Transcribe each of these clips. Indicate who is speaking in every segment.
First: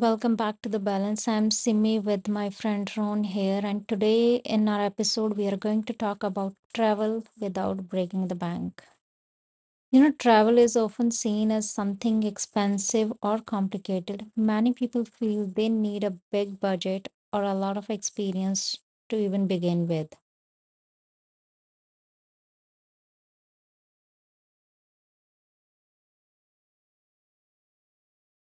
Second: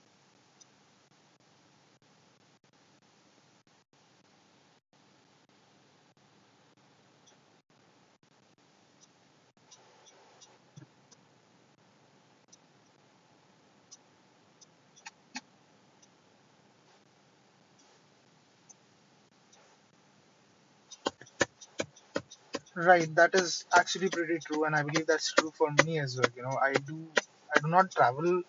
Speaker 1: welcome back to The Balance. I'm Simi with my friend Ron here, and today in our episode, we are going to talk about travel without breaking the bank. You know, travel is often seen as something expensive or complicated. Many people feel they need a big budget or a lot of experience to even begin with.
Speaker 2: Right, that is actually pretty true, and I believe that's true for me as well. You know, I do not travel,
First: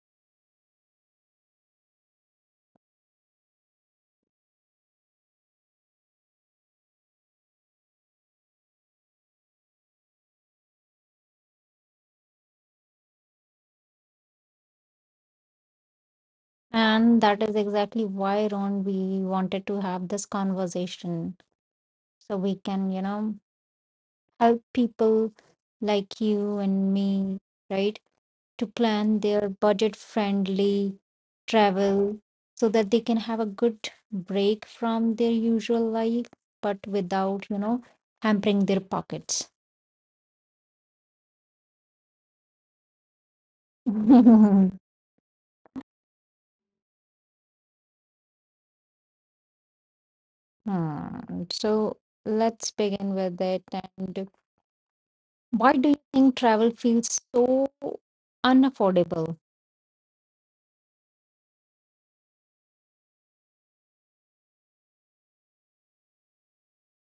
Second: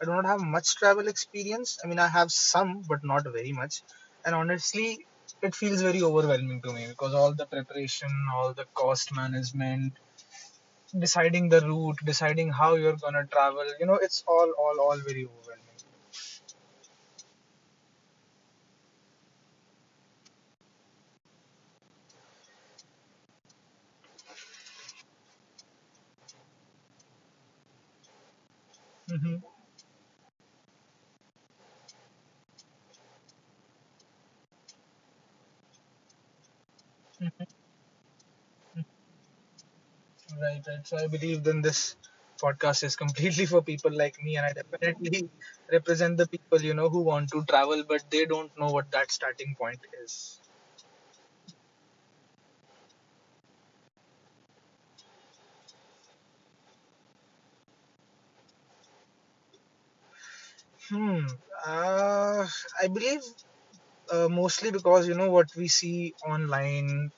Speaker 2: I do not have much travel experience. I mean, I have some, but not very much. And honestly, it feels very overwhelming to me because all the preparation, all the cost management, deciding the route, deciding how you're gonna travel, you know, it's all very overwhelming.
Speaker 1: And that is exactly why, Ron, we wanted to have this conversation so we can, you know, help people like you and me, right, to plan
Speaker 2: Mm-hmm.
Speaker 1: their budget friendly travel so that they can have a good break from their usual life, but without, you know, hampering their pockets.
Speaker 2: Right, right. So I believe then this podcast is completely for people like me, and I definitely represent the people, you know, who want to travel, but they don't know what that starting point is.
Speaker 1: So let's begin with it. And why do you think travel feels so unaffordable?
Speaker 2: Hmm. Uh, I believe mostly because, you know, what we see online,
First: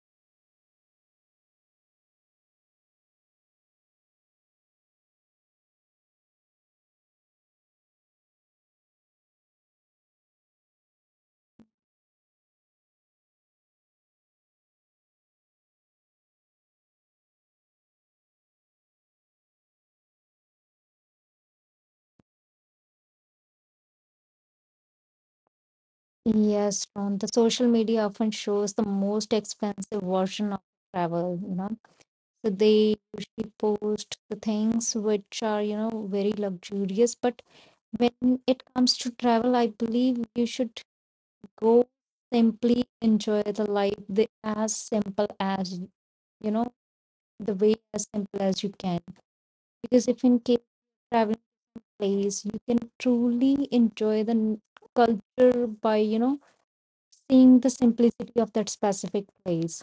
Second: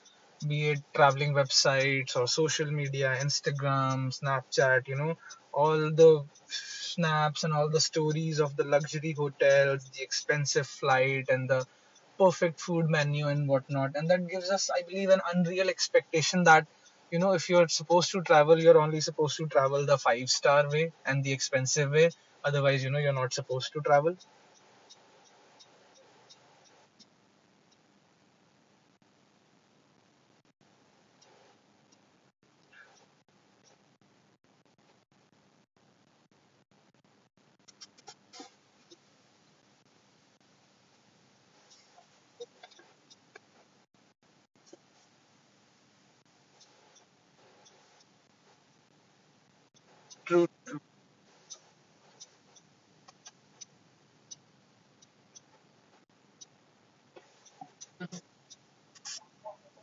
Speaker 2: be it traveling websites or social media, Instagram, Snapchat. You know, all the snaps and all the stories of the luxury hotels, the expensive flight, and the perfect food menu and whatnot. And that gives us, I believe, an unreal expectation that, you know, if you're supposed to travel, you're only supposed to travel the 5 star way and the expensive way. Otherwise, you know, you're not supposed to travel.
Speaker 1: Yes, Ron, the social media often shows the most expensive version of travel, you know. So they usually post the things which are, you know, very luxurious. But when it comes to travel, I believe you should go simply enjoy the life the, as simple as, you know, the way as simple as you can. Because if in
Speaker 2: True.
Speaker 1: case traveling place, you can truly enjoy the culture by, you know, seeing the simplicity of that specific place.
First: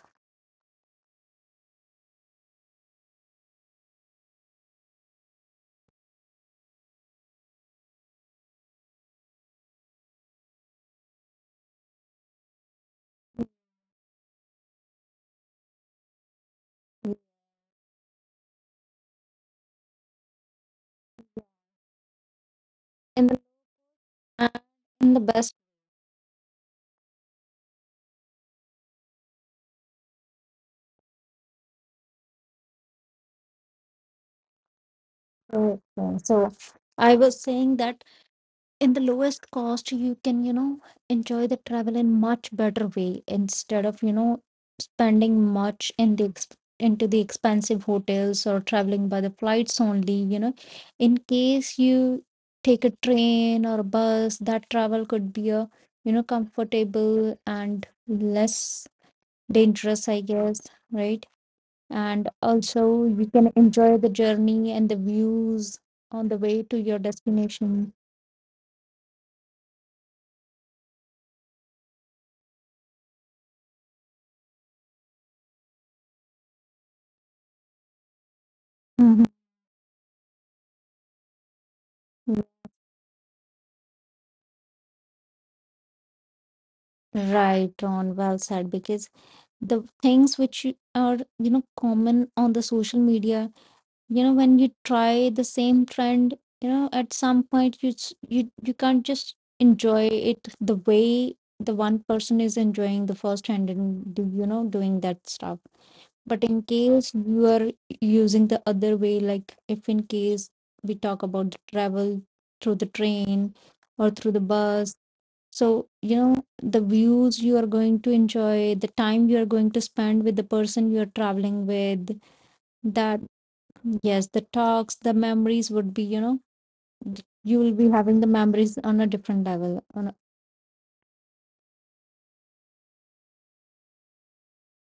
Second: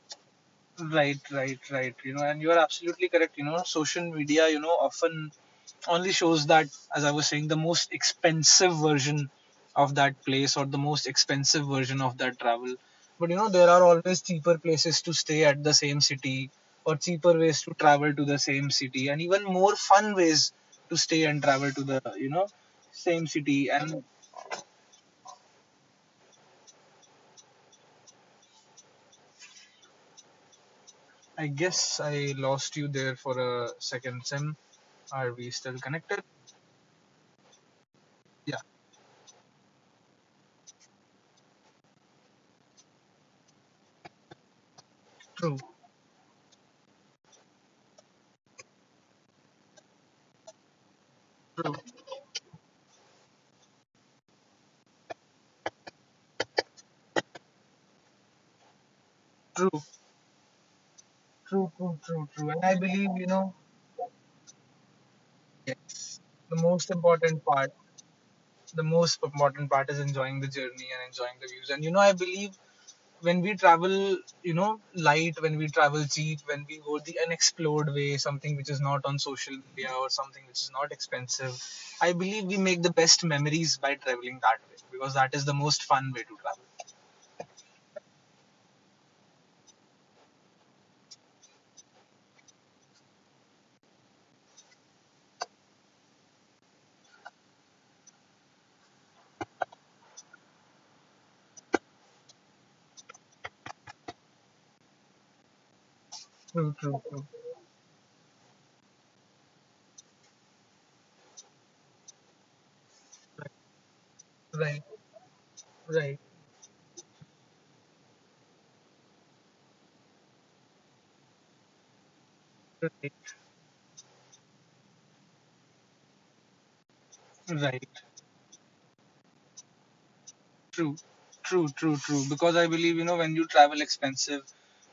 Speaker 2: Right, right, right. You know, and you're absolutely correct. You know, social media, you know, often only shows that, as I was saying, the most expensive version of that place or the most expensive version of that travel. But you know, there are always cheaper places to stay at the same city or cheaper ways to travel to the same city and even more fun ways to stay and travel to the, you know,
Speaker 1: In
Speaker 2: same
Speaker 1: the,
Speaker 2: city. And
Speaker 1: and the best
Speaker 2: I guess I lost you there for a second, Sim. Are we
Speaker 1: way.
Speaker 2: still connected?
Speaker 1: So I was saying that
Speaker 2: Yeah,
Speaker 1: in the lowest cost you can, you know, enjoy the travel in much better way instead of, you know, spending
Speaker 2: true,
Speaker 1: much in the into the expensive hotels or traveling by the flights only, you know, in case you take a train or a bus, that travel could be a, you know, comfortable and less
Speaker 2: true,
Speaker 1: dangerous, I guess, right,
Speaker 2: true, true,
Speaker 1: and
Speaker 2: true, true. And I
Speaker 1: also
Speaker 2: believe,
Speaker 1: you
Speaker 2: you
Speaker 1: can
Speaker 2: know,
Speaker 1: enjoy the journey and the views on
Speaker 2: yes,
Speaker 1: the way
Speaker 2: the
Speaker 1: to your
Speaker 2: most important part
Speaker 1: destination.
Speaker 2: the most important part is enjoying the journey and enjoying the views. And you know, I believe when we travel, you know, light, when we travel cheap, when we go the unexplored way, something which is not on
Speaker 1: Mhm.
Speaker 2: social media or something which is not expensive, I believe we make the best memories by traveling that way because that is the most fun way to travel.
Speaker 1: Right on, well said. Because the things which are, you know, common on the social media, you know, when you try the same trend, you know, at some point you s- you can't just enjoy it the way the one person is enjoying the first trend and do, you know, doing that stuff. But in
Speaker 2: True, true,
Speaker 1: case
Speaker 2: true.
Speaker 1: you are using the other way, like if in case we talk about the travel through the train or through the
Speaker 2: Right,
Speaker 1: bus, so, you
Speaker 2: right,
Speaker 1: know, the views you are going to enjoy, the time you are going to spend with the person you are traveling with, that,
Speaker 2: right,
Speaker 1: yes, the talks, the memories would be, you know, you will be
Speaker 2: right.
Speaker 1: having the memories on a different level. On a,
Speaker 2: True, true, true, true. Because I believe, you know, when you travel expensive,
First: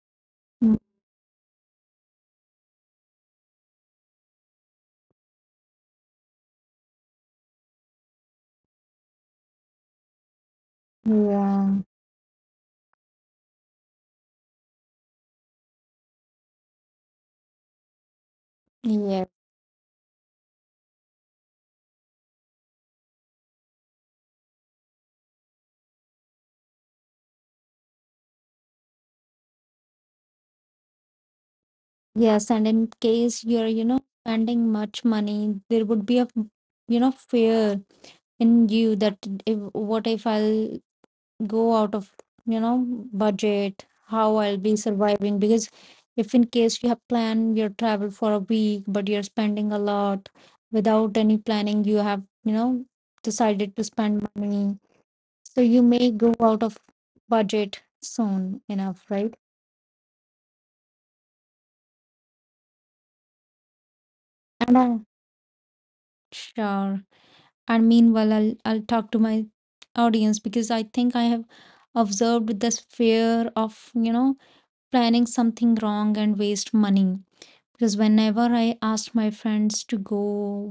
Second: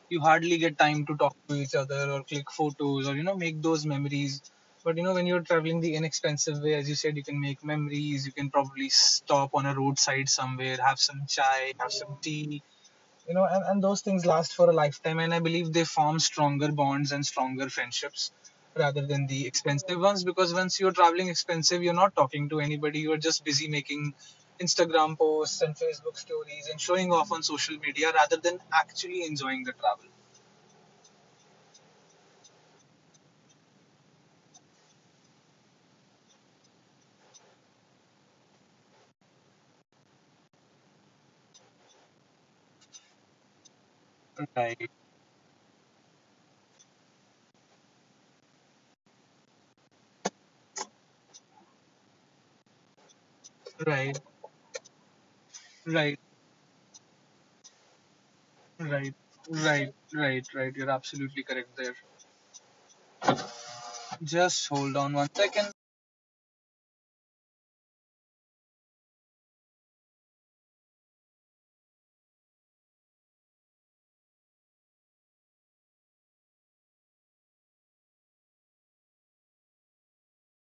Speaker 2: you hardly
Speaker 1: Mm,
Speaker 2: get time to talk to each other or click photos or, you know, make those memories. But you know, when you're traveling the inexpensive way, as you said, you can make memories, you can probably stop on a roadside somewhere, have some chai,
Speaker 1: yeah,
Speaker 2: have some tea, you know. And those things last for a lifetime, and I believe they form stronger bonds and stronger friendships rather
Speaker 1: yeah,
Speaker 2: than the expensive ones, because once you're traveling expensive, you're not talking to anybody, you're just busy making Instagram posts and Facebook stories and showing off on social media rather than actually enjoying the travel.
Speaker 1: yes. And in case you're, you know, spending much money, there would be a, you know, fear in you that if, what if I'll go out of, you know, budget, how I'll be
Speaker 2: Right,
Speaker 1: surviving, because if in case you have planned your travel for a week but you're spending a lot without any planning, you have, you know, decided to
Speaker 2: right,
Speaker 1: spend money, so you may
Speaker 2: right,
Speaker 1: go out of budget soon enough,
Speaker 2: right,
Speaker 1: right?
Speaker 2: right, right, right. You're absolutely correct there. Just
Speaker 1: And I,
Speaker 2: hold on one second.
Speaker 1: sure, and meanwhile I'll talk to my audience, because I think I have observed this fear of, you know, planning something wrong and waste money, because whenever I ask my friends to go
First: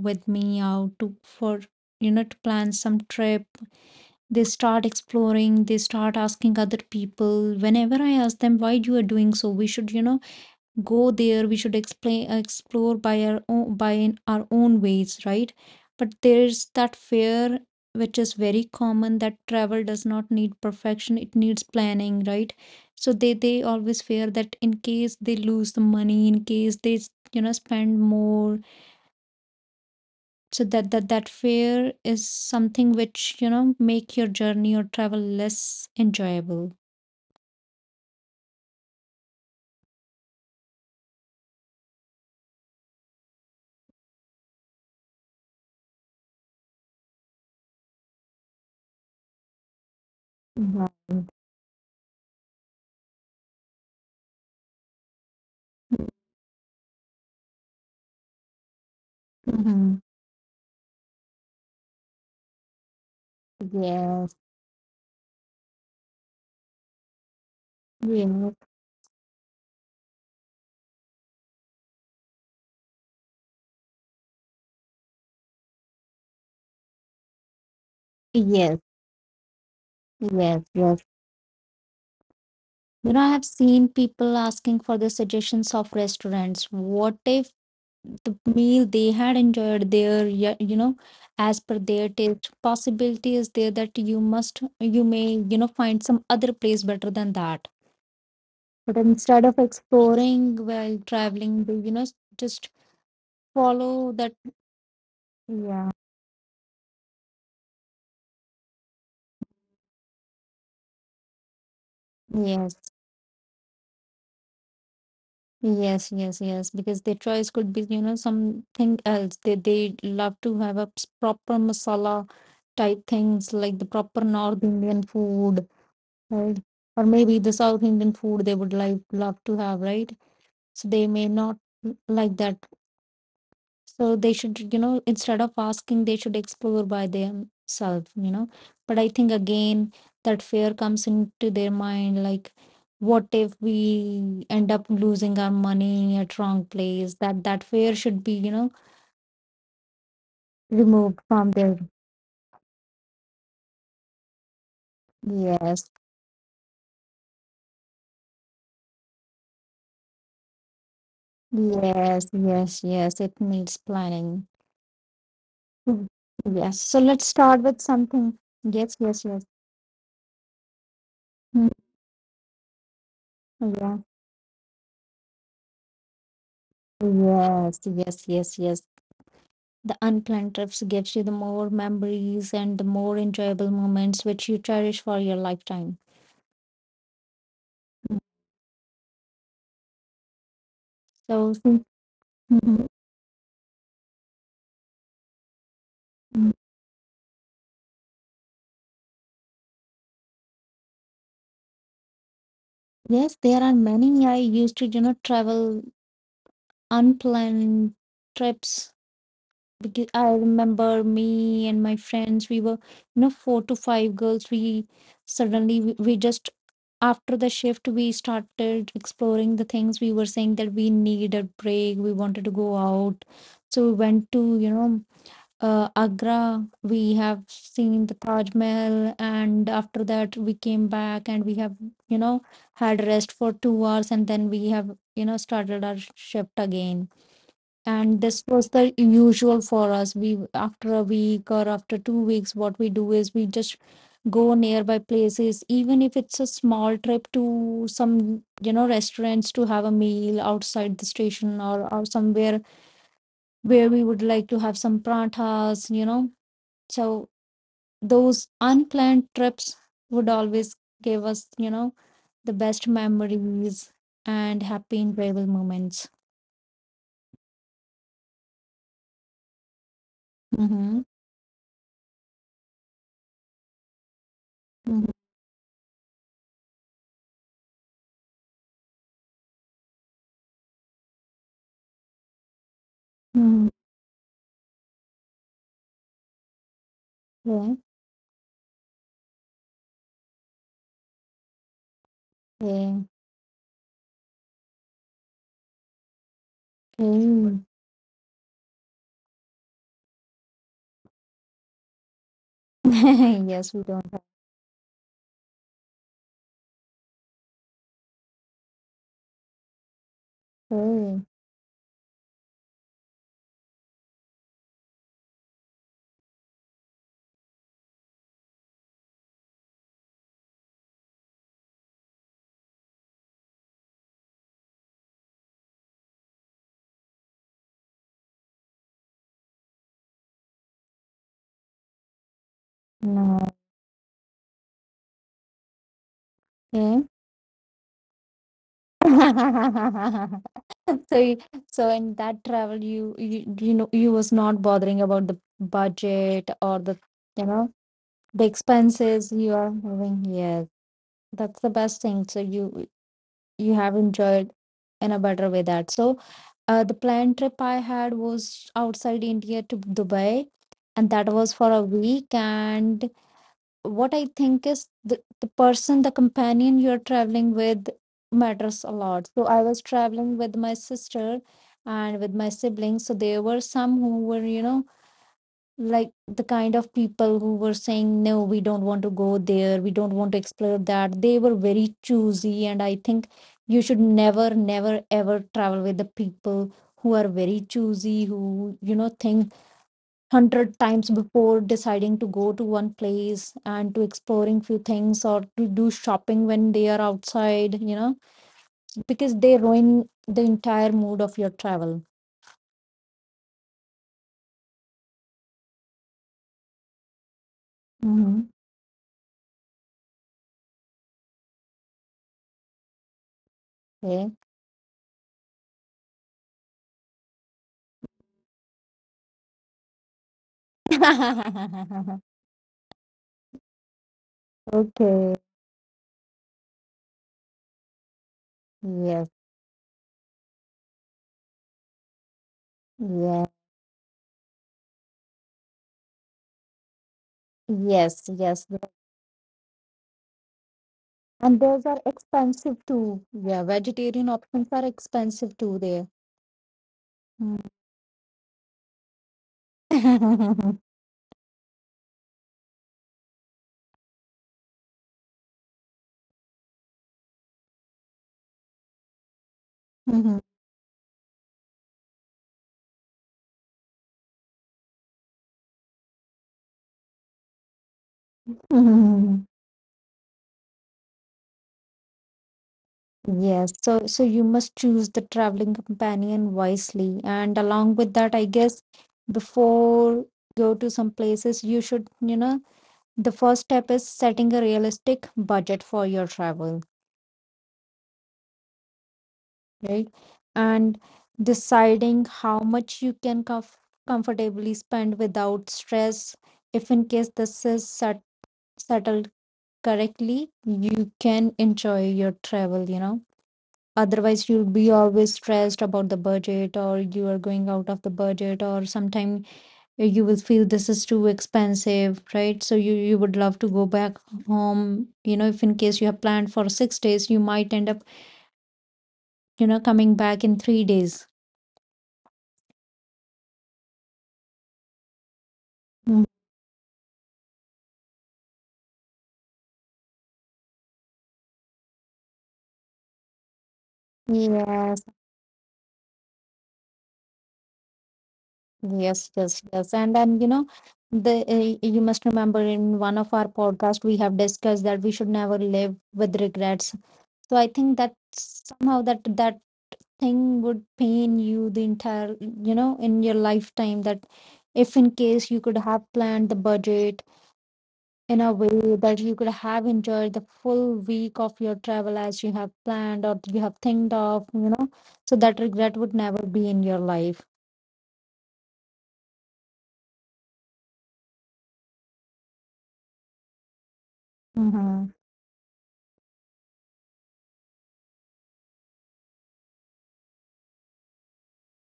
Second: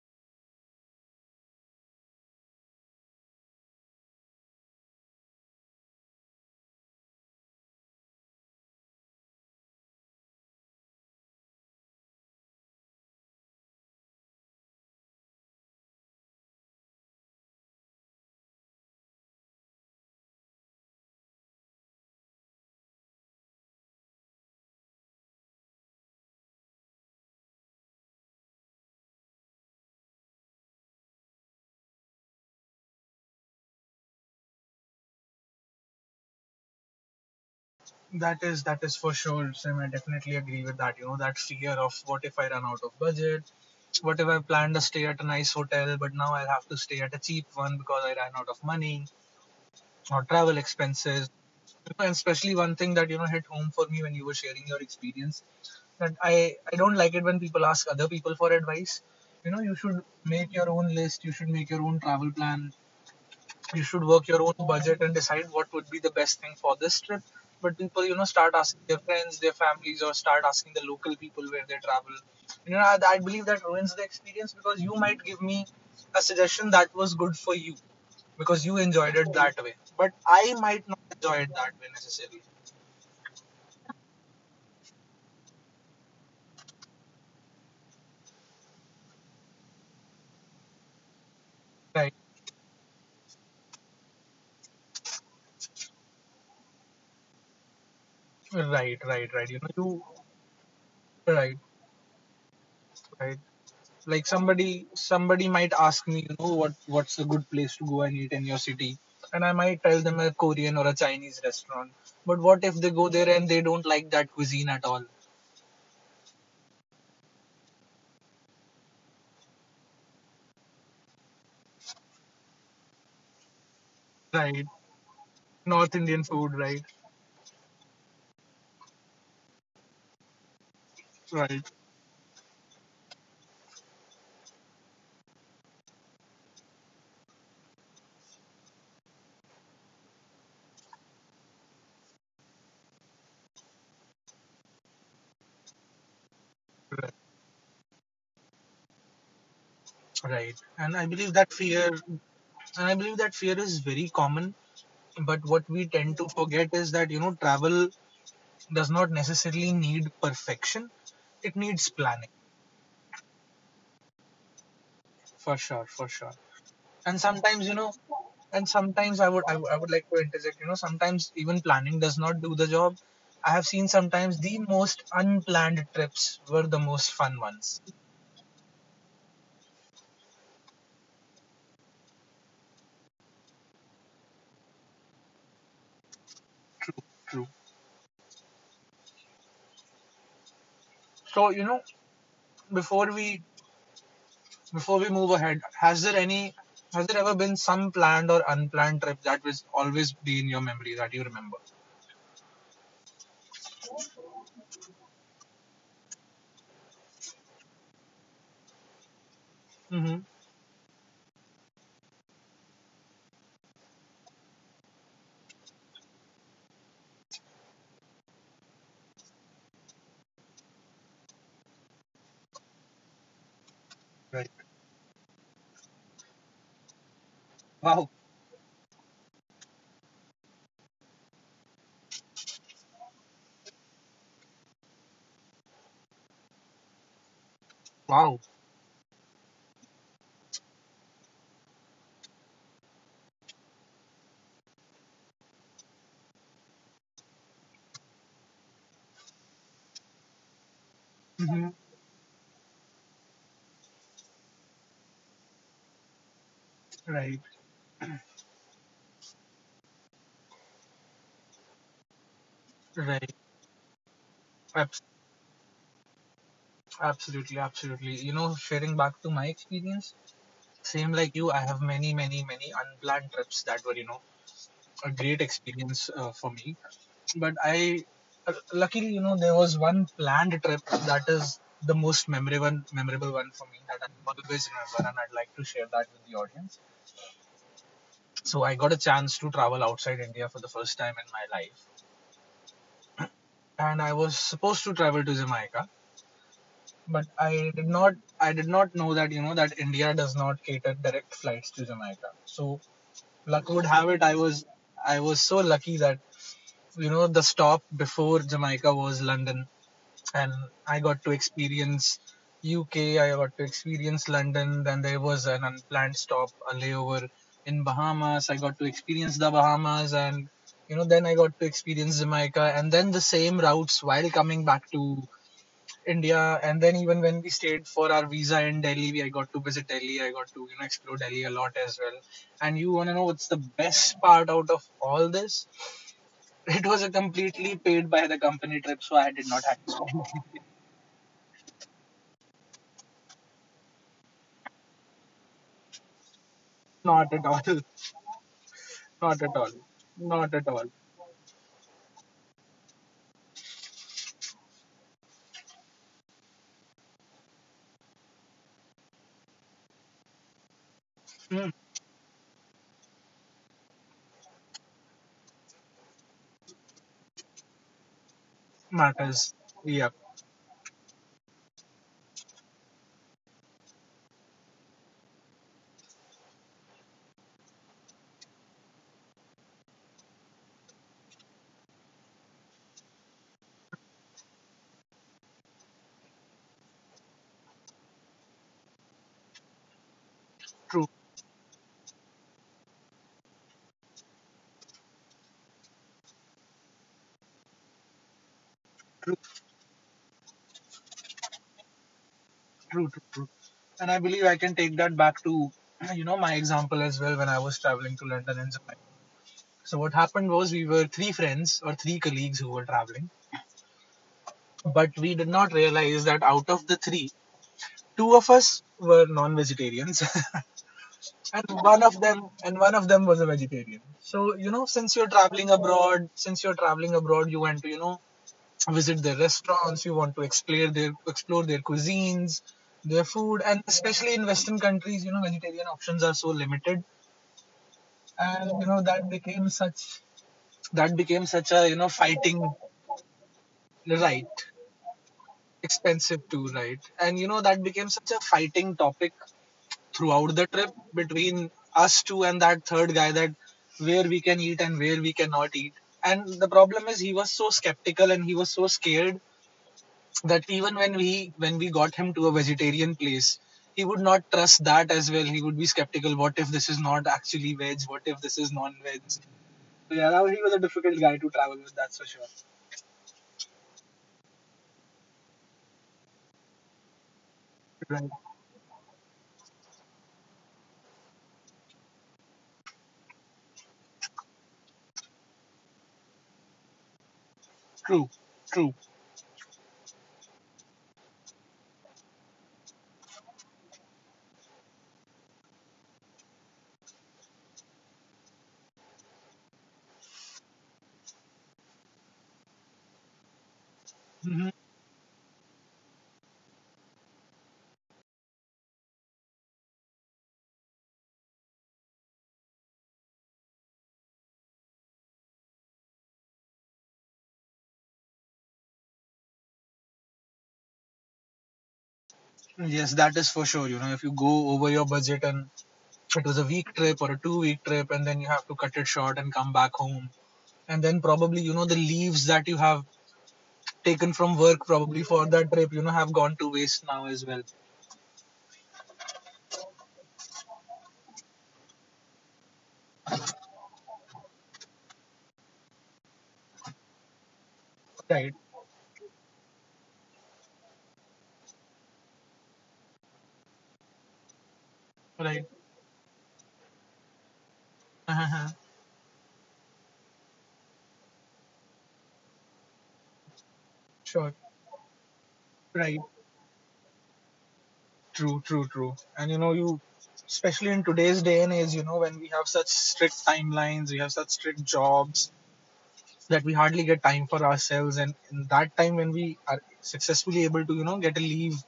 Speaker 1: with me out to for, you know, to plan some trip, they start exploring, they start asking other people. Whenever I ask them why you are doing so, we should, you know, go there, we should explain explore by our own, by in our own ways, right? But there's that fear which is very common, that travel does not need perfection, it needs planning, right? So they always fear that in case they lose the money, in case you know, spend more, so that that fear is something which, you know, make your journey or travel less enjoyable.
Speaker 2: That is, that is for sure, Sim. I definitely agree with that. You know, that fear of, what if I run out of budget? What if I planned to stay at a nice hotel, but now I'll have to stay at a cheap one because I ran out of money or travel
Speaker 1: Right.
Speaker 2: expenses? And especially one thing that, you know, hit home for me when you were sharing your experience, that I don't like it when people ask other people for advice. You know, you
Speaker 1: Hmm.
Speaker 2: should make your own list, you should make your own travel plan, you should work
Speaker 1: Yes,
Speaker 2: your own budget and decide what would be the best thing for this trip. But people, you know,
Speaker 1: yes,
Speaker 2: start asking their friends, their families, or start asking the local people where they travel. You know, I believe that ruins the experience, because you might give me a suggestion that was good for you because you
Speaker 1: yes,
Speaker 2: enjoyed it that way. But I
Speaker 1: yes,
Speaker 2: might not
Speaker 1: yes.
Speaker 2: enjoy it that way necessarily.
Speaker 1: You know, I have seen people asking for the suggestions of restaurants. What if the meal they had enjoyed there? You know, as per their
Speaker 2: Right,
Speaker 1: taste, possibility is there that you must, you may, you know, find some other place better than that. But
Speaker 2: right, right,
Speaker 1: instead
Speaker 2: right. You
Speaker 1: of
Speaker 2: know, you
Speaker 1: exploring while
Speaker 2: right,
Speaker 1: traveling, they, you know, just
Speaker 2: right.
Speaker 1: follow
Speaker 2: Like
Speaker 1: that.
Speaker 2: somebody might
Speaker 1: Yeah.
Speaker 2: ask me, you know, what's a good place to go and eat in your city, and I might tell them a Korean or a Chinese restaurant, but what
Speaker 1: Yes.
Speaker 2: if they go there and they don't like that cuisine at all?
Speaker 1: Yes, yes, yes. Because their choice could be, you know, something else. They love to have a proper masala type things like the proper
Speaker 2: Right.
Speaker 1: North Indian food,
Speaker 2: North Indian food,
Speaker 1: right?
Speaker 2: right?
Speaker 1: Or maybe the South Indian food they would like love to have, right? So they may
Speaker 2: Right.
Speaker 1: not like that. So they should, you know, instead of asking, they should explore by themselves, you know. But I think again that fear comes into their mind, like what if we end up losing our money at wrong
Speaker 2: Right.
Speaker 1: place? That that fear should be, you know,
Speaker 2: Right. And I
Speaker 1: removed
Speaker 2: believe that
Speaker 1: from their.
Speaker 2: fear and I believe that fear is very common, but what we
Speaker 1: Yes.
Speaker 2: tend to forget is that, you know, travel does not necessarily need perfection, it needs
Speaker 1: Yes,
Speaker 2: planning.
Speaker 1: yes, yes, it needs planning.
Speaker 2: For sure, for
Speaker 1: Mm.
Speaker 2: sure.
Speaker 1: Yes. So
Speaker 2: And
Speaker 1: let's start
Speaker 2: sometimes, you
Speaker 1: with
Speaker 2: know,
Speaker 1: something.
Speaker 2: and
Speaker 1: Yes,
Speaker 2: sometimes
Speaker 1: yes,
Speaker 2: I would,
Speaker 1: yes.
Speaker 2: I would i would like to interject, you know. Sometimes even
Speaker 1: Mm.
Speaker 2: planning does not do the job. I have seen
Speaker 1: Yeah.
Speaker 2: sometimes the most unplanned trips were the most fun ones.
Speaker 1: Yes, yes, yes, yes. The unplanned trips gives you the more memories and the more enjoyable moments which you cherish for your lifetime.
Speaker 2: True, true.
Speaker 1: Mm.
Speaker 2: So,
Speaker 1: So
Speaker 2: you know,
Speaker 1: since- Mhm.
Speaker 2: before we before we move ahead,
Speaker 1: Mm.
Speaker 2: has there ever been some planned or unplanned trip that will always be in your memory that you remember?
Speaker 1: Yes, there are many. I used to, you know, travel unplanned trips, because
Speaker 2: Mm-hmm.
Speaker 1: I remember me and my friends, we were, you know, four to five girls. We just after the shift we started exploring the things. We were saying that we need a break, we wanted to go out, so we went
Speaker 2: Right.
Speaker 1: to, you know, Agra, we have seen
Speaker 2: Wow.
Speaker 1: the Taj Mahal, and after that we came back and we have, you know, had rest for 2 hours, and then we have, you know, started our shift again. And
Speaker 2: Wow.
Speaker 1: this was the usual for us. We after a week or after 2 weeks what we do is we just go nearby places, even if it's a small trip to some, you know, restaurants to have a meal outside the station
Speaker 2: Mm-hmm.
Speaker 1: or somewhere where we would like to have some pratas, you know. So
Speaker 2: Right,
Speaker 1: those unplanned trips would always give us, you know, the best
Speaker 2: right.
Speaker 1: memories and happy
Speaker 2: Abs-
Speaker 1: enjoyable moments.
Speaker 2: Absolutely, absolutely. You know, sharing back to my experience,
Speaker 1: Mm-hmm.
Speaker 2: same like you, I have many, many, many unplanned trips that were, you know,
Speaker 1: Mm-hmm.
Speaker 2: a great experience for me. But I, Luckily, you know, there was one planned trip that is the most memorable one for me, that I always remember, and I'd like to share that with the audience.
Speaker 1: Mm-hmm.
Speaker 2: So I got a chance to travel outside India for the first time in my life,
Speaker 1: Yeah.
Speaker 2: and I was supposed to travel to Jamaica,
Speaker 1: Yeah.
Speaker 2: but
Speaker 1: Okay.
Speaker 2: I did not. I did not know that, you know, that India does not cater direct flights to Jamaica. So, luck
Speaker 1: Yes, we
Speaker 2: would
Speaker 1: don't.
Speaker 2: have it, I was so lucky that, you know, the stop before Jamaica was London. And I got
Speaker 1: Okay.
Speaker 2: to experience UK, I got to experience London. Then there was an unplanned stop, a layover in Bahamas. I got to experience the Bahamas, and, you know, then I got to experience Jamaica, and then the same routes while coming back to India. And then even when we stayed for our visa in Delhi, we I got to visit Delhi. I got to, you know, explore Delhi a lot as well. And you wanna know
Speaker 1: No.
Speaker 2: what's the best part out of all this? It
Speaker 1: Okay.
Speaker 2: was a completely paid by the company trip, so I did not have to spend money.
Speaker 1: So, so in that travel, you, you know you was not bothering about the budget or the,
Speaker 2: Not at
Speaker 1: you
Speaker 2: all.
Speaker 1: know, the expenses
Speaker 2: Not at
Speaker 1: you
Speaker 2: all.
Speaker 1: are having.
Speaker 2: Not at
Speaker 1: Yes,
Speaker 2: all.
Speaker 1: that's the best thing. So you have enjoyed in a better way that. So the planned trip I had was outside India to Dubai, and that was for
Speaker 2: Hmm.
Speaker 1: a week. And what I think is the person, the companion you're traveling with matters a lot. So
Speaker 2: Matters.
Speaker 1: I was
Speaker 2: Yeah.
Speaker 1: traveling with my sister and with my siblings. So there were some who were, you know, like the kind of people who were saying, no, we don't want to go there. We don't want to explore that. They were very choosy. And I think you should never, never, ever travel with the people who are very choosy, who, you know, think hundred times
Speaker 2: True.
Speaker 1: before deciding to go to one place and to exploring few things or to do shopping when they are outside, you know, because
Speaker 2: True.
Speaker 1: they ruin the entire mood of your travel.
Speaker 2: True. True. True. And I believe I can take that back to you know, my example as well, when I was traveling to
Speaker 1: Mm-hmm.
Speaker 2: London and Jamaica. So what happened was, we were three friends or three colleagues who were traveling,
Speaker 1: Okay.
Speaker 2: but we did not realize that out of the three, two of us were non-vegetarians, and one of them and one of them was a vegetarian. So you know, since you're
Speaker 1: Okay.
Speaker 2: traveling abroad, since you're traveling abroad, you want to, you know, visit
Speaker 1: Yes.
Speaker 2: their restaurants, you want to explore their cuisines, their
Speaker 1: Yeah.
Speaker 2: food, and especially in Western countries, you know, vegetarian options are so limited,
Speaker 1: Yes. Yes.
Speaker 2: and
Speaker 1: Yeah.
Speaker 2: you know, that became such that became
Speaker 1: And
Speaker 2: such
Speaker 1: those
Speaker 2: a, you
Speaker 1: are
Speaker 2: know, fighting.
Speaker 1: expensive too, yeah, vegetarian
Speaker 2: Right.
Speaker 1: options are expensive too there.
Speaker 2: Expensive too, right? And you
Speaker 1: Mm.
Speaker 2: know, that became such a fighting topic throughout the trip between us two and that third guy, that where we can eat and where we cannot eat. And the problem is, he was so skeptical and he was so scared that even when we got him to a vegetarian place, he would not trust that as well. He would be skeptical. What if this is not actually veg? What if this is non-veg?
Speaker 1: Mhm.
Speaker 2: So yeah, he was a difficult guy to travel with. That's for sure.
Speaker 1: Yes, so so you must choose the traveling companion wisely. And along with
Speaker 2: Right.
Speaker 1: that, I guess before go to some places, you should, you know, the first step is setting a realistic budget for your travel,
Speaker 2: True. True.
Speaker 1: right? And deciding how much you can comfortably spend without stress. If in case this is settled correctly, you can enjoy your travel, you know. Otherwise you'll
Speaker 2: Mhm.
Speaker 1: be always stressed about the budget or you are going out of the budget, or sometime you will feel this is too expensive, right? So you would love to go back home, you know, if in case you have planned for 6 days, you might end up, you know, coming back in 3 days.
Speaker 2: Yes, that is for sure. You know, if you go over your budget and
Speaker 1: Mm.
Speaker 2: it was a week trip or a 2 week trip, and then you have to cut it short and come back home. And then probably, you know, the leaves that you have taken from work
Speaker 1: Yes,
Speaker 2: probably for that trip, you know, have gone to waste now as well.
Speaker 1: yes, yes, yes. And then, you know, the you must remember in one of our podcast we have discussed that we should never live with regrets. So I think that
Speaker 2: Right,
Speaker 1: somehow that thing would pain you the entire, you know, in your lifetime, that if in case you
Speaker 2: right.
Speaker 1: could have planned the budget in a
Speaker 2: Uh-huh.
Speaker 1: way that you could have enjoyed the full week of your travel as you have planned or you have thinked of,
Speaker 2: Sure,
Speaker 1: you know, so that regret would
Speaker 2: right.
Speaker 1: never be in your life.
Speaker 2: True, true, true. And, you know, you, especially in today's day and age, you know, when we have such strict timelines, we have such strict
Speaker 1: Mm-hmm.
Speaker 2: jobs that we hardly get time for ourselves. And in that time, when we are successfully able to, you know, get a leave.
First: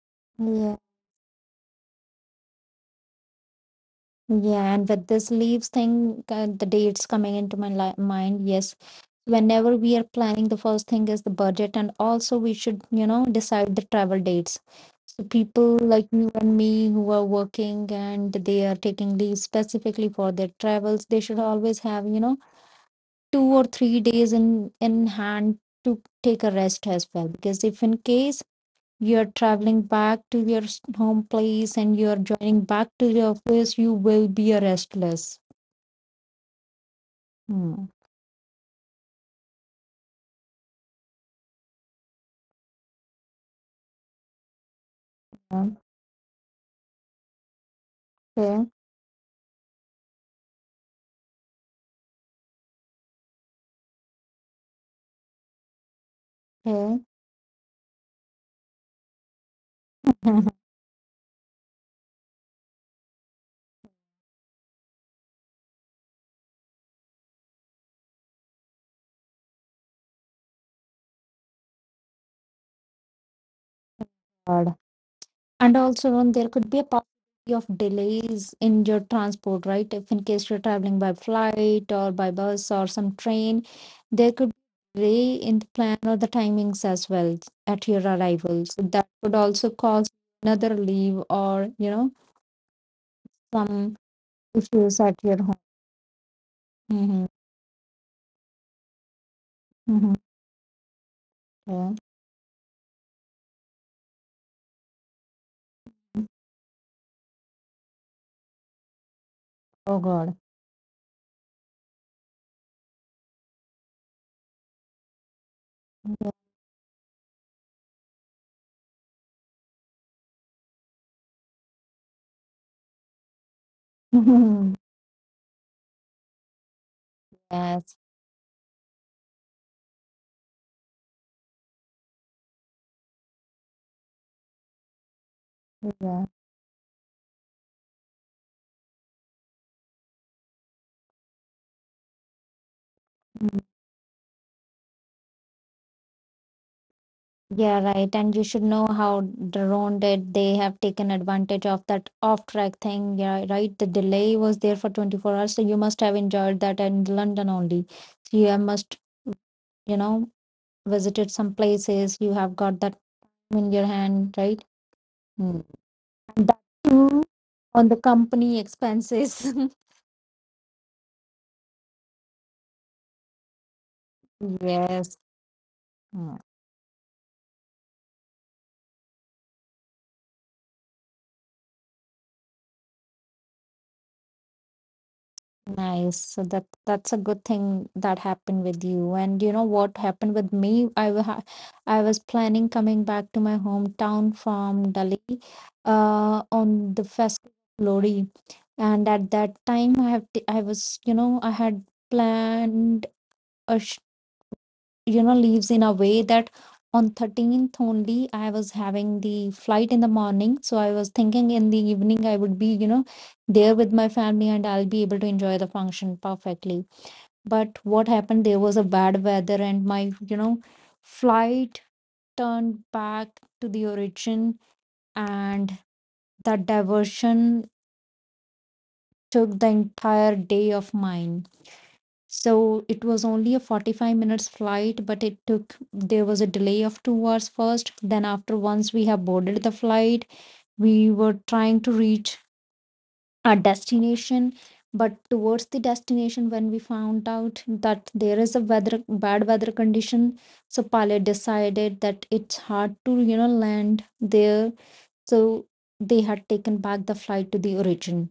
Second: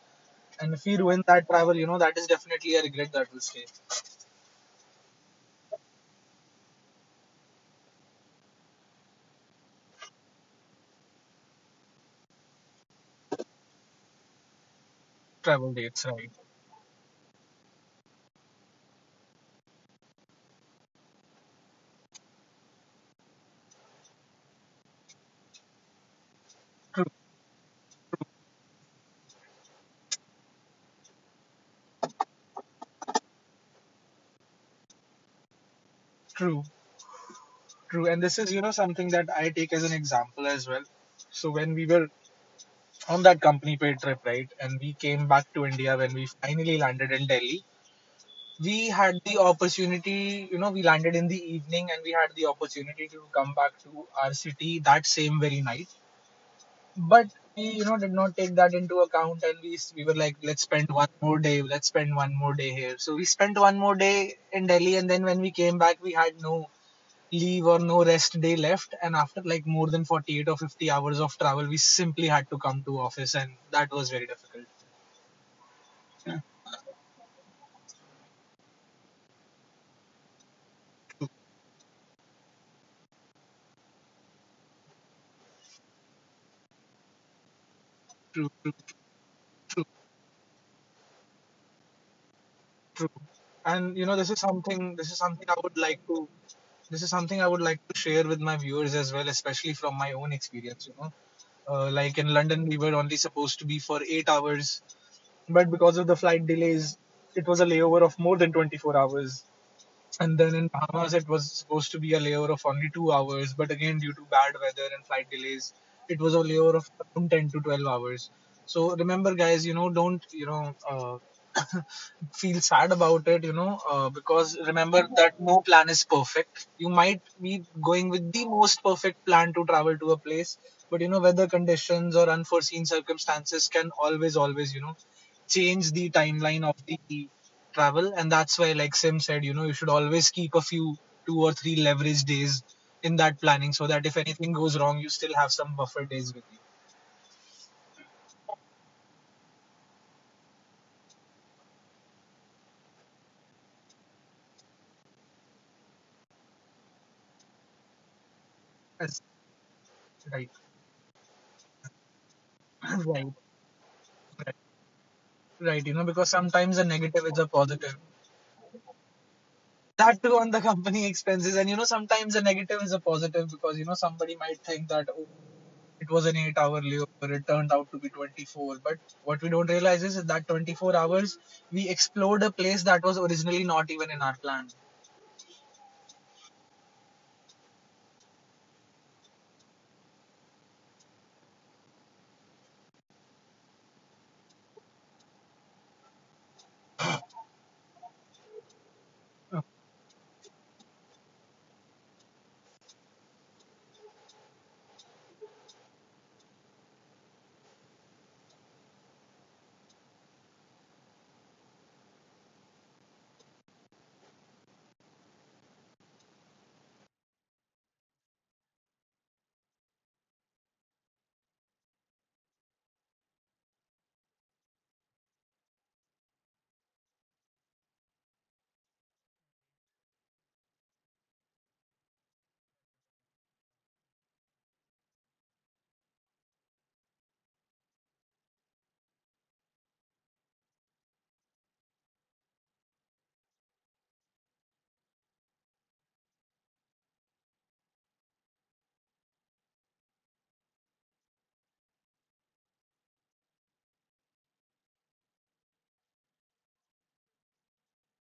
Speaker 2: And
Speaker 1: Yeah.
Speaker 2: if we ruin that travel, you know, that is definitely a regret that will stay.
Speaker 1: Yeah, and with this leaves thing, the dates coming into my li mind, yes, whenever we are planning, the first thing is the budget, and also we should, you know, decide the travel dates. So
Speaker 2: Travel
Speaker 1: people
Speaker 2: dates,
Speaker 1: like you
Speaker 2: right?
Speaker 1: and me who are working and they are taking leave specifically for their travels, they should always have, you know, 2 or 3 days in hand to take a rest as well. Because if in case you're traveling back to your home place and you're joining back to your office, you will be a restless.
Speaker 2: True,
Speaker 1: Hmm.
Speaker 2: true. And this is, you know, something that I take as an example as well. So when we were on that company paid trip, right, and we came back to India, when we finally landed in Delhi,
Speaker 1: Okay.
Speaker 2: we had the opportunity, you know, we landed in the evening and we had the opportunity to come back to our city that same very night,
Speaker 1: Okay.
Speaker 2: but we did not take that into account and we were like, let's spend one more day, let's spend one more day here. So we spent one more day in Delhi, and then when we came back we had no leave or no rest day left, and after like more than 48 or 50 hours of travel we simply had to come to office and that was very difficult.
Speaker 1: And also, there could be a possibility of delays in your transport, right? If in case you're traveling by flight or by bus or some train, there could be delay in the plan or the timings as well at your
Speaker 2: True,
Speaker 1: arrival.
Speaker 2: true,
Speaker 1: So that could also cause another leave or, you know,
Speaker 2: true. And
Speaker 1: some
Speaker 2: you know,
Speaker 1: issues
Speaker 2: this
Speaker 1: at
Speaker 2: is
Speaker 1: your
Speaker 2: something I
Speaker 1: home.
Speaker 2: would like to this is
Speaker 1: Mm-hmm.
Speaker 2: something I would like to share with my viewers as well, especially from my
Speaker 1: Mm-hmm.
Speaker 2: own experience.
Speaker 1: Yeah.
Speaker 2: Like in London, we were only supposed to be for 8 hours, but because of the flight delays, it was a layover of more than 24 hours.
Speaker 1: Oh
Speaker 2: And
Speaker 1: God.
Speaker 2: then in Bahamas, it was supposed to be a layover of only 2 hours, but again, due to bad weather and flight delays, it
Speaker 1: Yeah.
Speaker 2: was a layover of from 10 to 12 hours. So remember, guys, you know, don't, you know, feel sad about it, because remember that no plan is perfect. You might be
Speaker 1: Yes.
Speaker 2: going with the most perfect plan to travel to a place, but you know, weather conditions or unforeseen circumstances can always, always, you know, change the
Speaker 1: Yeah.
Speaker 2: timeline of the travel. And that's why, like Sim said, you know, you should always keep a few two or three leverage days in that
Speaker 1: Mm-hmm.
Speaker 2: planning, so that if anything goes wrong you still have some buffer days with you.
Speaker 1: Yeah, right. And you should know how Drone did. They have taken advantage of that off track thing. Yeah, right. The delay was there for 24 hours. So you must have enjoyed that in London only. So you have must,
Speaker 2: That's
Speaker 1: you know,
Speaker 2: right.
Speaker 1: visited some places. You have got that
Speaker 2: Right,
Speaker 1: in your hand,
Speaker 2: right,
Speaker 1: right? Mm.
Speaker 2: right. You know, because
Speaker 1: And that
Speaker 2: sometimes a
Speaker 1: too
Speaker 2: negative is a
Speaker 1: on the
Speaker 2: positive.
Speaker 1: company expenses.
Speaker 2: That too on the company expenses. And you know, sometimes a negative is a positive, because you know, somebody might think that,
Speaker 1: Yes.
Speaker 2: oh, it was an 8-hour layover, it turned out to be 24, but what we don't realize is that 24 hours we explored a place that was originally not even in our plan.
Speaker 1: Nice. So that that's a good thing that happened with you. And you know what happened with me? I was planning coming back to my hometown from Delhi, on the festival of Lori. And at that time, I was, you know, I had planned a sh- you know, leaves in a way that on 13th only I was having the flight in the morning. So I was thinking in the evening I would be, you know, there with my family and I'll be able to enjoy the function perfectly. But what happened, there was a bad weather and my, you know, flight turned back to the origin, and that diversion took the entire day of mine. So it was only a 45 minutes flight, but it took, there was a delay of 2 hours first. Then after, once we have boarded the flight, we were trying to reach our destination, but towards the destination when we found out that there is a weather, bad weather condition, so pilot decided that it's hard to, you know, land there. So they had taken back the flight to the origin.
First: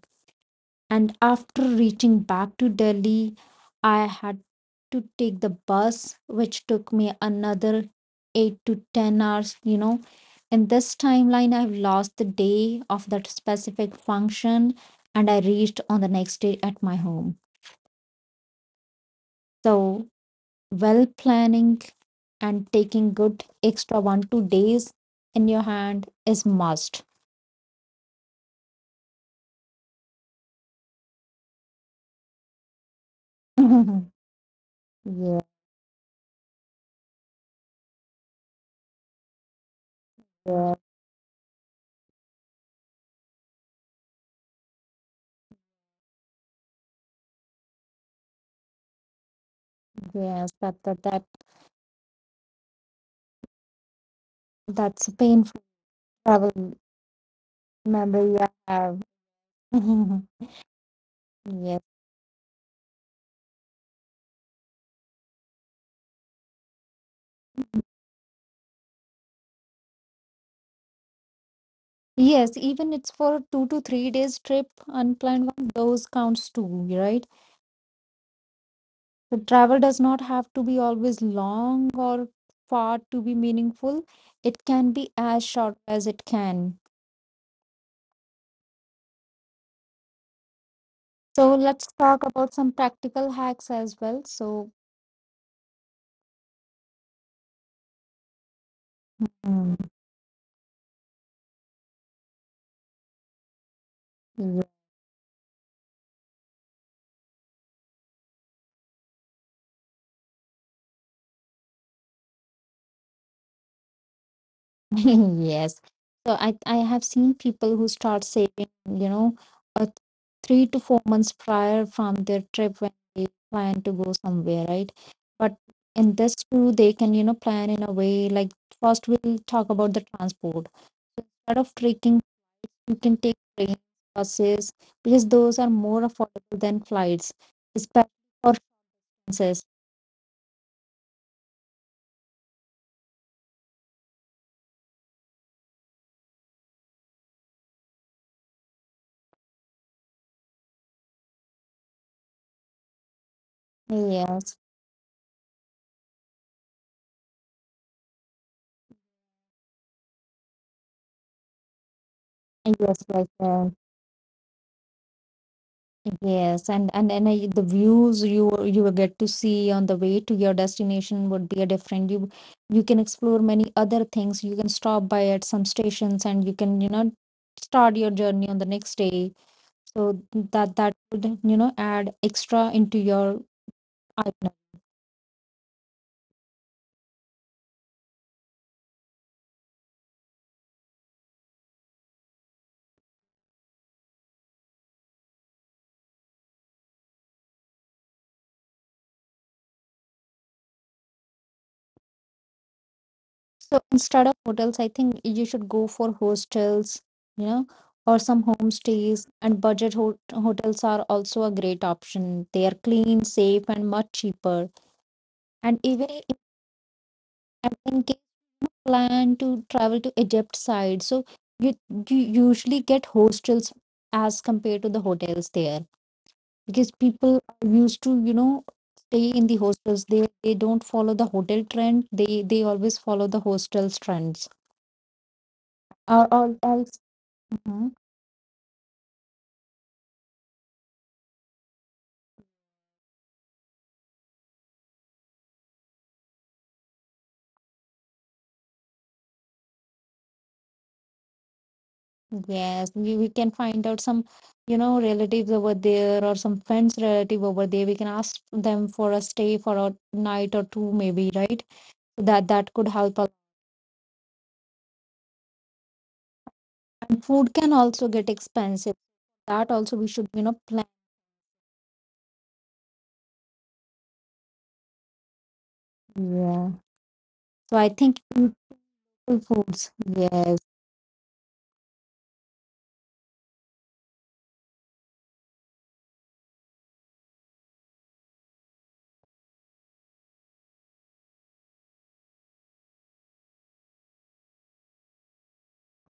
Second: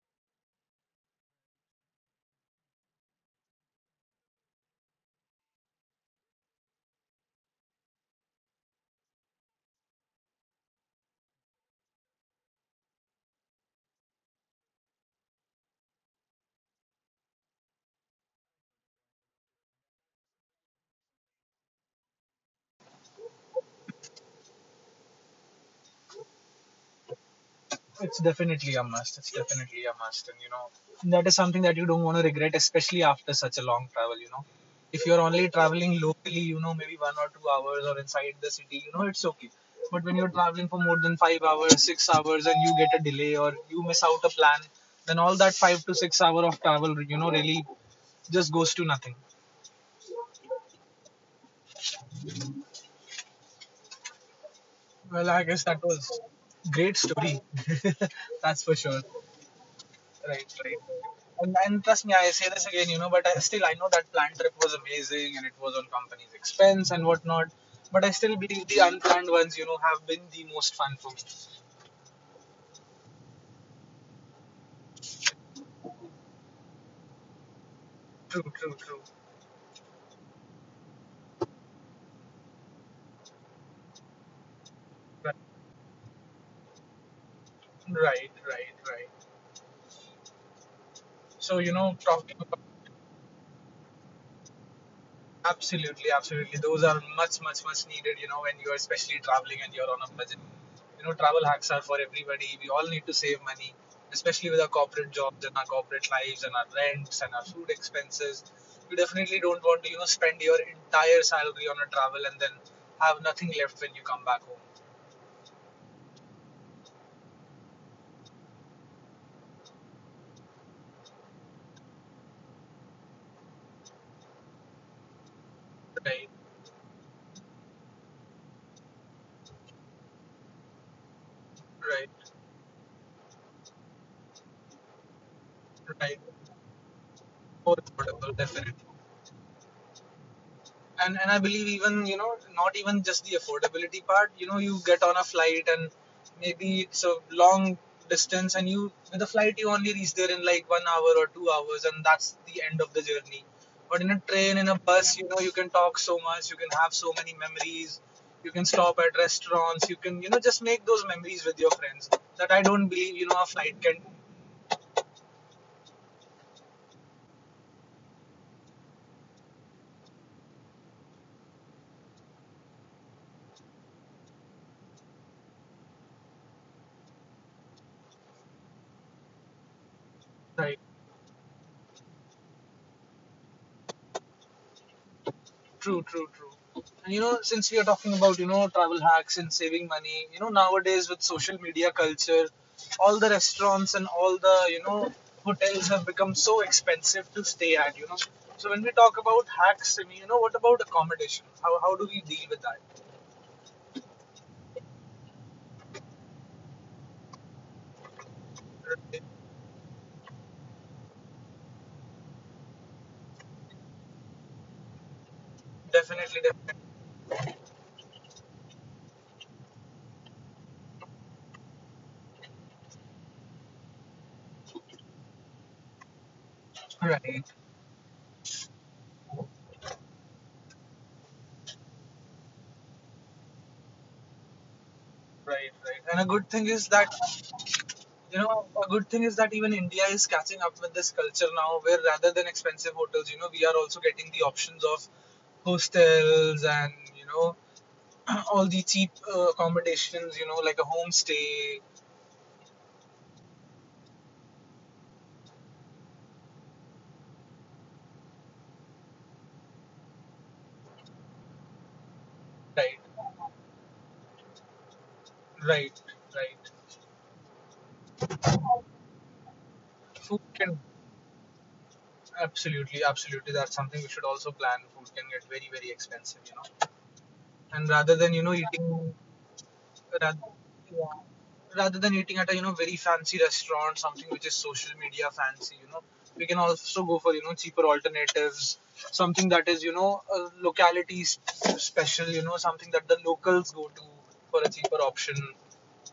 Speaker 1: And after reaching back to Delhi, I had to take the bus, which took me another 8 to 10 hours, you know. In this timeline, I've lost the day of that specific function and I reached on the next day at my home. So, well planning and taking good extra one, 2 days in your hand is must.
Speaker 2: It's definitely a must. It's definitely a must. And you know, that is something that you don't want to regret, especially after such a long
Speaker 1: Yeah,
Speaker 2: travel, you know. If you're
Speaker 1: yeah,
Speaker 2: only traveling locally, you know, maybe 1 or 2 hours or inside the city, you know, it's okay. But when you're traveling for more than 5 hours, 6 hours, and you get a delay or you miss out a plan, then all that 5 to 6 hour of travel, you know, really just goes to nothing.
Speaker 1: yes, that, that, that, that's a
Speaker 2: Well, I
Speaker 1: painful
Speaker 2: guess that was
Speaker 1: travel.
Speaker 2: great story.
Speaker 1: Remember, you
Speaker 2: That's for
Speaker 1: have.
Speaker 2: sure. Right, right. And,
Speaker 1: Yes.
Speaker 2: and trust me, I say this again, you know, but I know that planned trip was amazing and it was on company's expense and whatnot. But I still believe the unplanned ones, you know, have been the most fun for me.
Speaker 1: Yes, even it's for 2 to 3 days trip, unplanned one, those counts too, right?
Speaker 2: True, true, true.
Speaker 1: The travel does not have to be always long or far to be meaningful. It can be
Speaker 2: Right,
Speaker 1: as short as it can.
Speaker 2: right, right, right.
Speaker 1: So
Speaker 2: So you
Speaker 1: let's
Speaker 2: know,
Speaker 1: talk
Speaker 2: talking
Speaker 1: about
Speaker 2: about
Speaker 1: some practical hacks as well. So,
Speaker 2: absolutely, absolutely. Those are much, much, much needed, you know, when you're especially traveling and
Speaker 1: mm,
Speaker 2: you're on a budget. You know, travel hacks are for everybody. We all need to save money, especially with our corporate jobs and our corporate lives and our rents and our food expenses. You definitely don't want to, you know, spend your entire salary on a travel and then have nothing left when you come back home.
Speaker 1: yes. So I have seen people who start saving, you know, uh, 3 to 4 months prior from their trip when they plan to go somewhere, right? But in this
Speaker 2: Right,
Speaker 1: too, they can, you know, plan in a way like first we'll talk about the transport. Instead of trekking,
Speaker 2: right,
Speaker 1: you can take trains, buses, because those are more
Speaker 2: right.
Speaker 1: affordable than flights,
Speaker 2: Affordable,
Speaker 1: especially for
Speaker 2: definitely.
Speaker 1: princess.
Speaker 2: And I believe even, you know, not even just the affordability part. You know, you get on a flight and maybe it's a long distance, and you, with a flight you only reach there in like 1 hour or 2 hours, and that's the end of the journey. But in a
Speaker 1: Yes.
Speaker 2: train, in a bus, you know, you can talk so much, you can have so many memories, you can stop at restaurants, you can, you know, just make those memories with your friends. That I
Speaker 1: Yes,
Speaker 2: don't believe,
Speaker 1: yes,
Speaker 2: you know, a
Speaker 1: yes.
Speaker 2: flight can.
Speaker 1: Yes, and I, the views you will get to see on the way to your destination would be a different. You can explore many other things. You can stop by at some stations, and you can, you know, start your journey on the next day. So that
Speaker 2: Right.
Speaker 1: that would, you know, add extra into your itinerary.
Speaker 2: True, true, true. And you know, since we are talking about, you know, travel hacks and saving money, you know, nowadays with social media culture, all the restaurants and all the, you know, hotels have become so expensive to stay at, you know. So when we talk about hacks, I mean, you know, what about accommodation? How do we deal with that?
Speaker 1: So instead of hotels, I think you should go for hostels, you know, or some
Speaker 2: Right.
Speaker 1: homestays. And budget hotels are also a great option. They are clean, safe, and much cheaper, and even.
Speaker 2: Definitely, definitely.
Speaker 1: And in case you plan to travel to Egypt side, so you you usually get hostels as compared to the hotels there, because people
Speaker 2: Right,
Speaker 1: are used to, you know, stay in the hostels. They don't follow the hotel trend. They always follow the hostels trends.
Speaker 2: right, right. And a good
Speaker 1: Or
Speaker 2: thing is
Speaker 1: else,
Speaker 2: that
Speaker 1: mhm.
Speaker 2: Even India is catching up with this culture now, where rather than expensive hotels, you know, we are also getting the options of hostels and, you know, all the cheap accommodations, you know, like a homestay.
Speaker 1: Yes, we can find out some, you know, relatives over there or some friends relative over there. We can ask them for a stay for a night or two maybe, right? That that could
Speaker 2: Right,
Speaker 1: help.
Speaker 2: right, right.
Speaker 1: And food can also get expensive. That also we should, you
Speaker 2: Food
Speaker 1: know,
Speaker 2: can,
Speaker 1: plan.
Speaker 2: absolutely, absolutely. That's something we should also plan. Food can get very, very expensive, you
Speaker 1: Yeah.
Speaker 2: know.
Speaker 1: So I
Speaker 2: And rather
Speaker 1: think
Speaker 2: than, you know,
Speaker 1: eatable
Speaker 2: eating
Speaker 1: foods.
Speaker 2: rather
Speaker 1: Yes,
Speaker 2: yeah. rather than eating at a, you know, very fancy restaurant, something which is social media fancy, you know, we can also go for, you know, cheaper alternatives, something that is, you know, locality special, you know, something that the locals go to for a cheaper option,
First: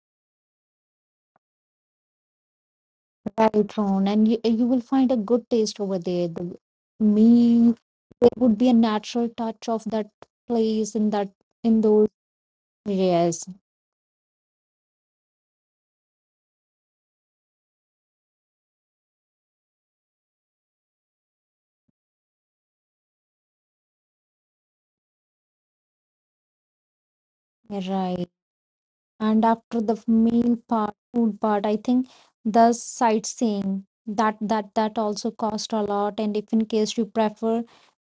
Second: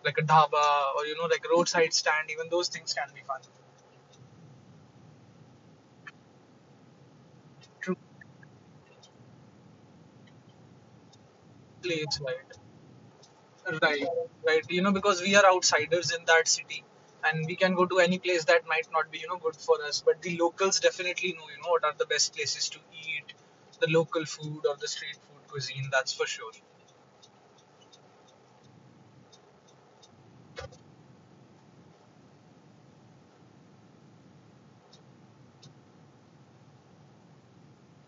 Speaker 2: like a dhaba or, you know, like roadside stand. Even those things can be fun.
Speaker 1: right, Ron. And you will find a good taste over there. The meal, there would be a natural touch of that place in that, in those.
Speaker 2: Place right.
Speaker 1: Yes,
Speaker 2: Right, right. You know, because we are outsiders in that city and we can go to any place that might not be, you know, good for us. But the locals definitely know, you know, what are the best places to eat, the local food or the street food cuisine, that's for sure.
Speaker 1: you're right. And after the meal part, food part, I think the sightseeing, that that also cost a lot. And if in case you prefer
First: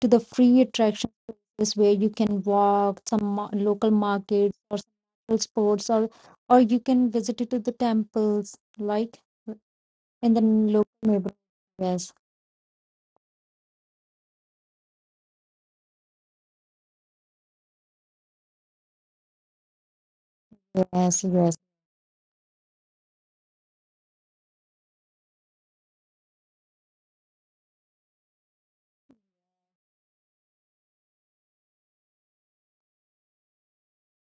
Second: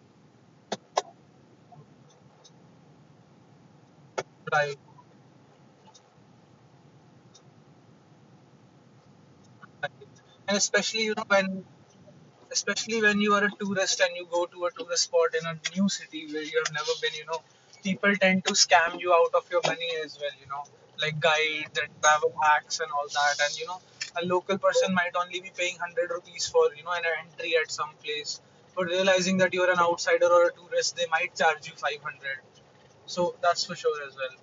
Speaker 1: to the free attraction places where you can walk some local markets or
Speaker 2: Right,
Speaker 1: some local sports, or you can visit it to the temples like
Speaker 2: right.
Speaker 1: in the
Speaker 2: And
Speaker 1: local
Speaker 2: especially, you know,
Speaker 1: neighborhood.
Speaker 2: when
Speaker 1: Yes,
Speaker 2: Especially when you are a tourist and you go to a tourist spot in a new city where you have never been, you know, people tend to scam you out of your money as well, you know, like
Speaker 1: yes, yes.
Speaker 2: guides and travel hacks and all that, and you know, a local person might only be paying 100 rupees for, you know, an entry at some place, but realizing that you're an outsider or a tourist, they might charge you 500. So that's for sure as well.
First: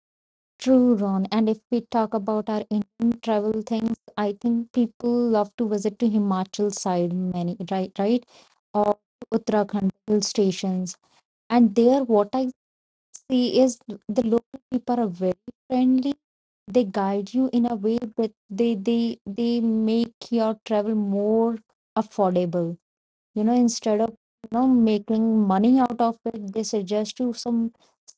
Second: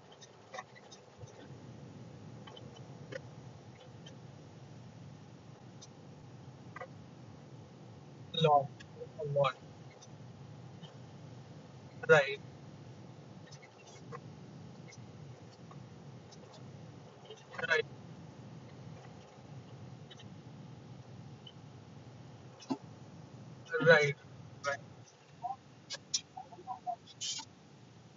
Speaker 1: True, Ron. And if we talk about our Indian travel things, I think people love to visit to Himachal side many, right, right?
Speaker 2: Lot,
Speaker 1: Or
Speaker 2: a lot,
Speaker 1: Uttarakhand hill stations. And there, what
Speaker 2: right,
Speaker 1: I see is the local people are very friendly. They guide you in a way
Speaker 2: right,
Speaker 1: that they make your travel more affordable, you know, instead of,
Speaker 2: right,
Speaker 1: you know,
Speaker 2: right.
Speaker 1: making money out of it, they suggest you some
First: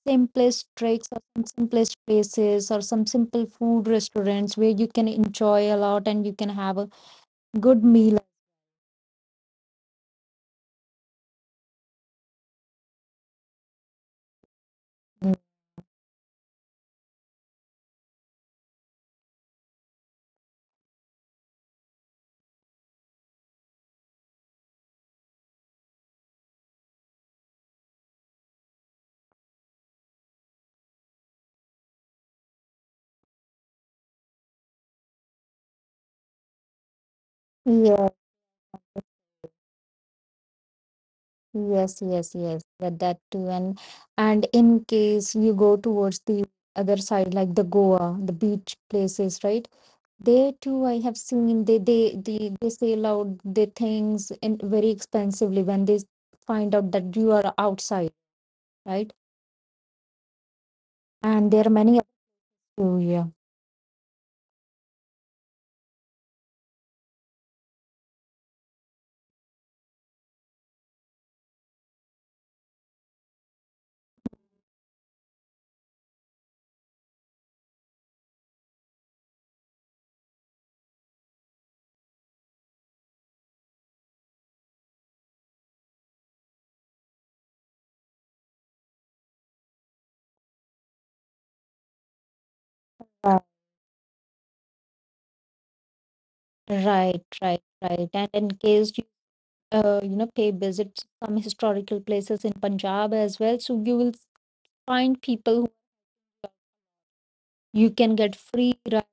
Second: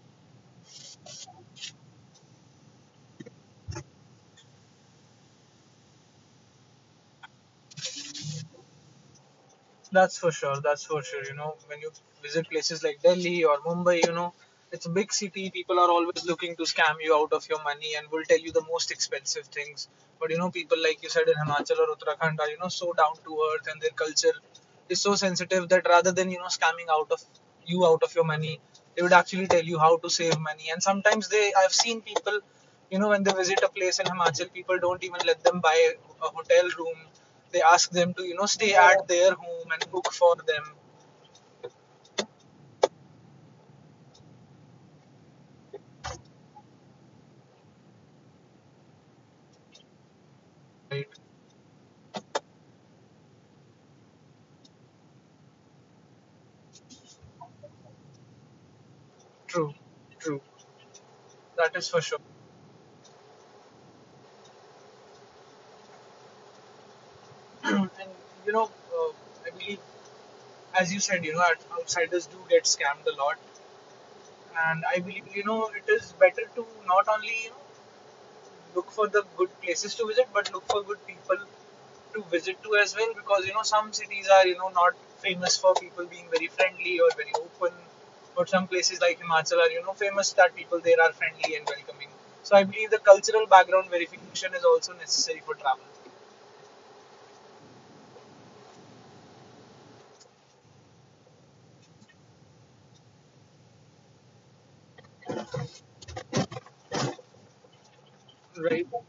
Speaker 1: simplest tricks or some simplest places or some simple food restaurants where you can enjoy a lot and you can have a good meal.
Speaker 2: That's for sure. That's for sure. You know, when you visit places like Delhi or Mumbai, you know, it's a big city. People are always looking to scam you out of your money and will tell you the most expensive things. But you know, people like you said in Himachal or Uttarakhand are, you know, so down to earth, and their culture is so sensitive that rather than, you know, scamming out of you out of your money, they would actually tell you how to save money. And sometimes, they I've seen people, you know, when they visit a place in Himachal, people don't even let them buy a hotel room, they ask
Speaker 1: Yeah,
Speaker 2: them to, you know, stay at their home and cook for them.
Speaker 1: yes, yes, yes, that that too. And in case you go towards the other side like the Goa, the beach places, right? There too, I
Speaker 2: Right,
Speaker 1: have seen they sell out their things in very expensively when they find out that you are outside, right?
Speaker 2: true, true.
Speaker 1: And there are
Speaker 2: That is
Speaker 1: many.
Speaker 2: for sure.
Speaker 1: Oh yeah.
Speaker 2: And you know, uh, I believe, as you said, you know, outsiders do get scammed a lot, and I believe, you know, it is better to not only, you know, look for the good places to visit, but look for good people to visit to as well. Because you know, some cities are, you know, not famous for people being very friendly or very open, but some places like Himachal are, you know, famous that people there are friendly and welcoming. So I believe the
Speaker 1: Right,
Speaker 2: cultural background verification is also necessary for travel.
Speaker 1: right, right, right. And in case you, you know, pay visits some historical places in Punjab as well, so you will find people who you can get free
Speaker 2: Right.
Speaker 1: ride.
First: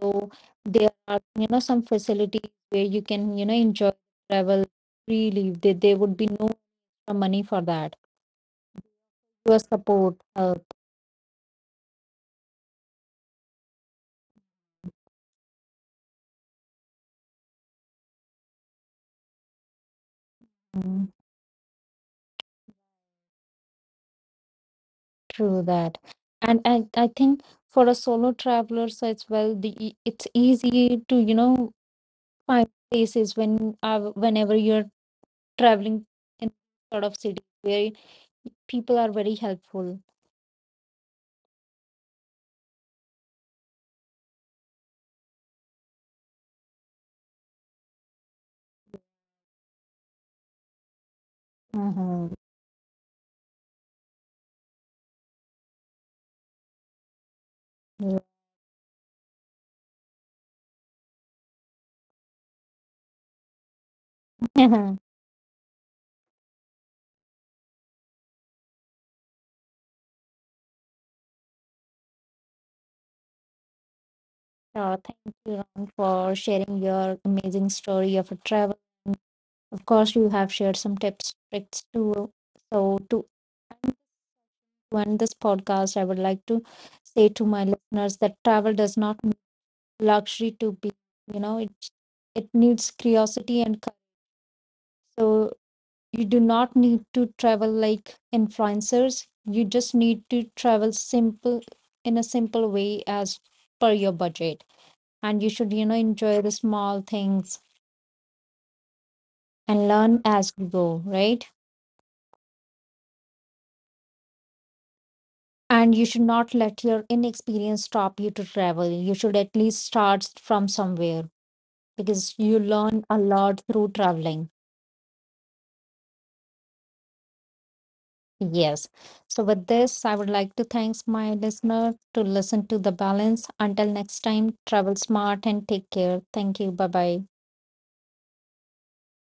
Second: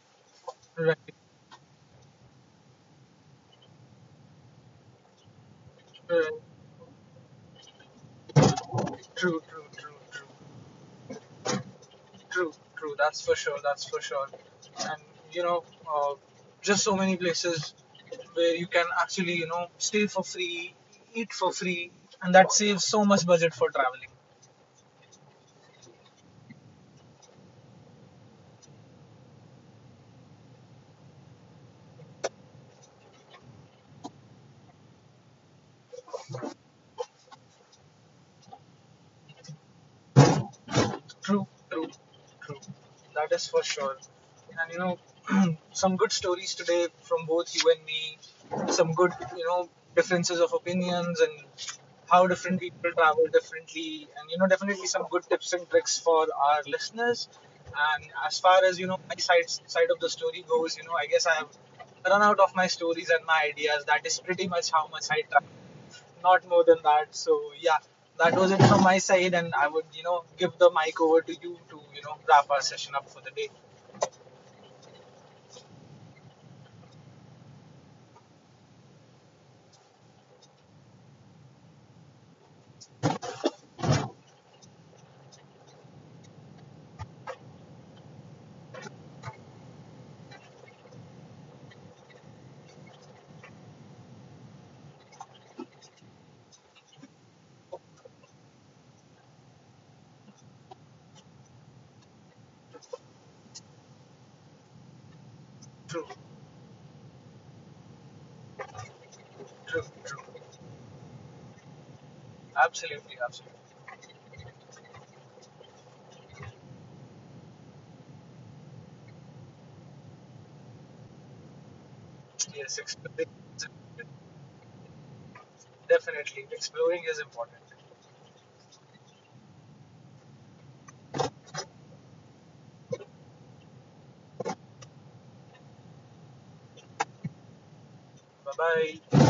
Speaker 1: So there
Speaker 2: Right.
Speaker 1: are, you know, some facilities where you can, you know, enjoy travel freely. There would be
Speaker 2: Right.
Speaker 1: no money for that.
Speaker 2: True. True.
Speaker 1: Your
Speaker 2: True.
Speaker 1: support
Speaker 2: True.
Speaker 1: help,
Speaker 2: True, true. That's for sure. That's for sure. And you know, uh, just so many places where you can actually, you know, stay for free,
Speaker 1: mm,
Speaker 2: eat for free, and that saves so much budget for traveling.
Speaker 1: through that. And I think for a solo travelers as well, the it's easy to, you know, find places when, whenever you're traveling in sort of city where people are very helpful.
Speaker 2: True, true, true. That is for sure. And you know, some good stories today from both you and me. Some good, you know, differences of opinions and how
Speaker 1: Mm-hmm.
Speaker 2: different people travel differently. And you know, definitely some good tips and tricks for our listeners. And
Speaker 1: Yeah.
Speaker 2: as far as you know, my side of the story goes, you know, I guess I have run out of my stories and my ideas. That is pretty much how much I, not more than that. So yeah, that was it from my side, and I would, you know, give the mic over to you to, you know, wrap our session up for the day.
Speaker 1: So thank you, Ron, for sharing your amazing story of a travel. Of course, you have shared some tips, tricks too. So to end this podcast, I would like to say to my listeners that travel does not need luxury to be, you know, it needs curiosity and courage. So you do not need to travel like influencers. You just need to travel simple, in a simple way as per your budget. And you should, you know,
Speaker 2: True,
Speaker 1: enjoy the small things
Speaker 2: true,
Speaker 1: and
Speaker 2: true.
Speaker 1: learn as you go, right?
Speaker 2: Absolutely, absolutely.
Speaker 1: And you should not let your inexperience stop you to travel. You should at least start from somewhere, because you
Speaker 2: Yes,
Speaker 1: learn a
Speaker 2: exploring,
Speaker 1: lot through traveling.
Speaker 2: definitely exploring is important.
Speaker 1: Yes. So with this, I would like to thanks my listener to listen to the balance. Until next time, travel smart and take care. Thank you. Bye bye.
Speaker 2: Bye bye.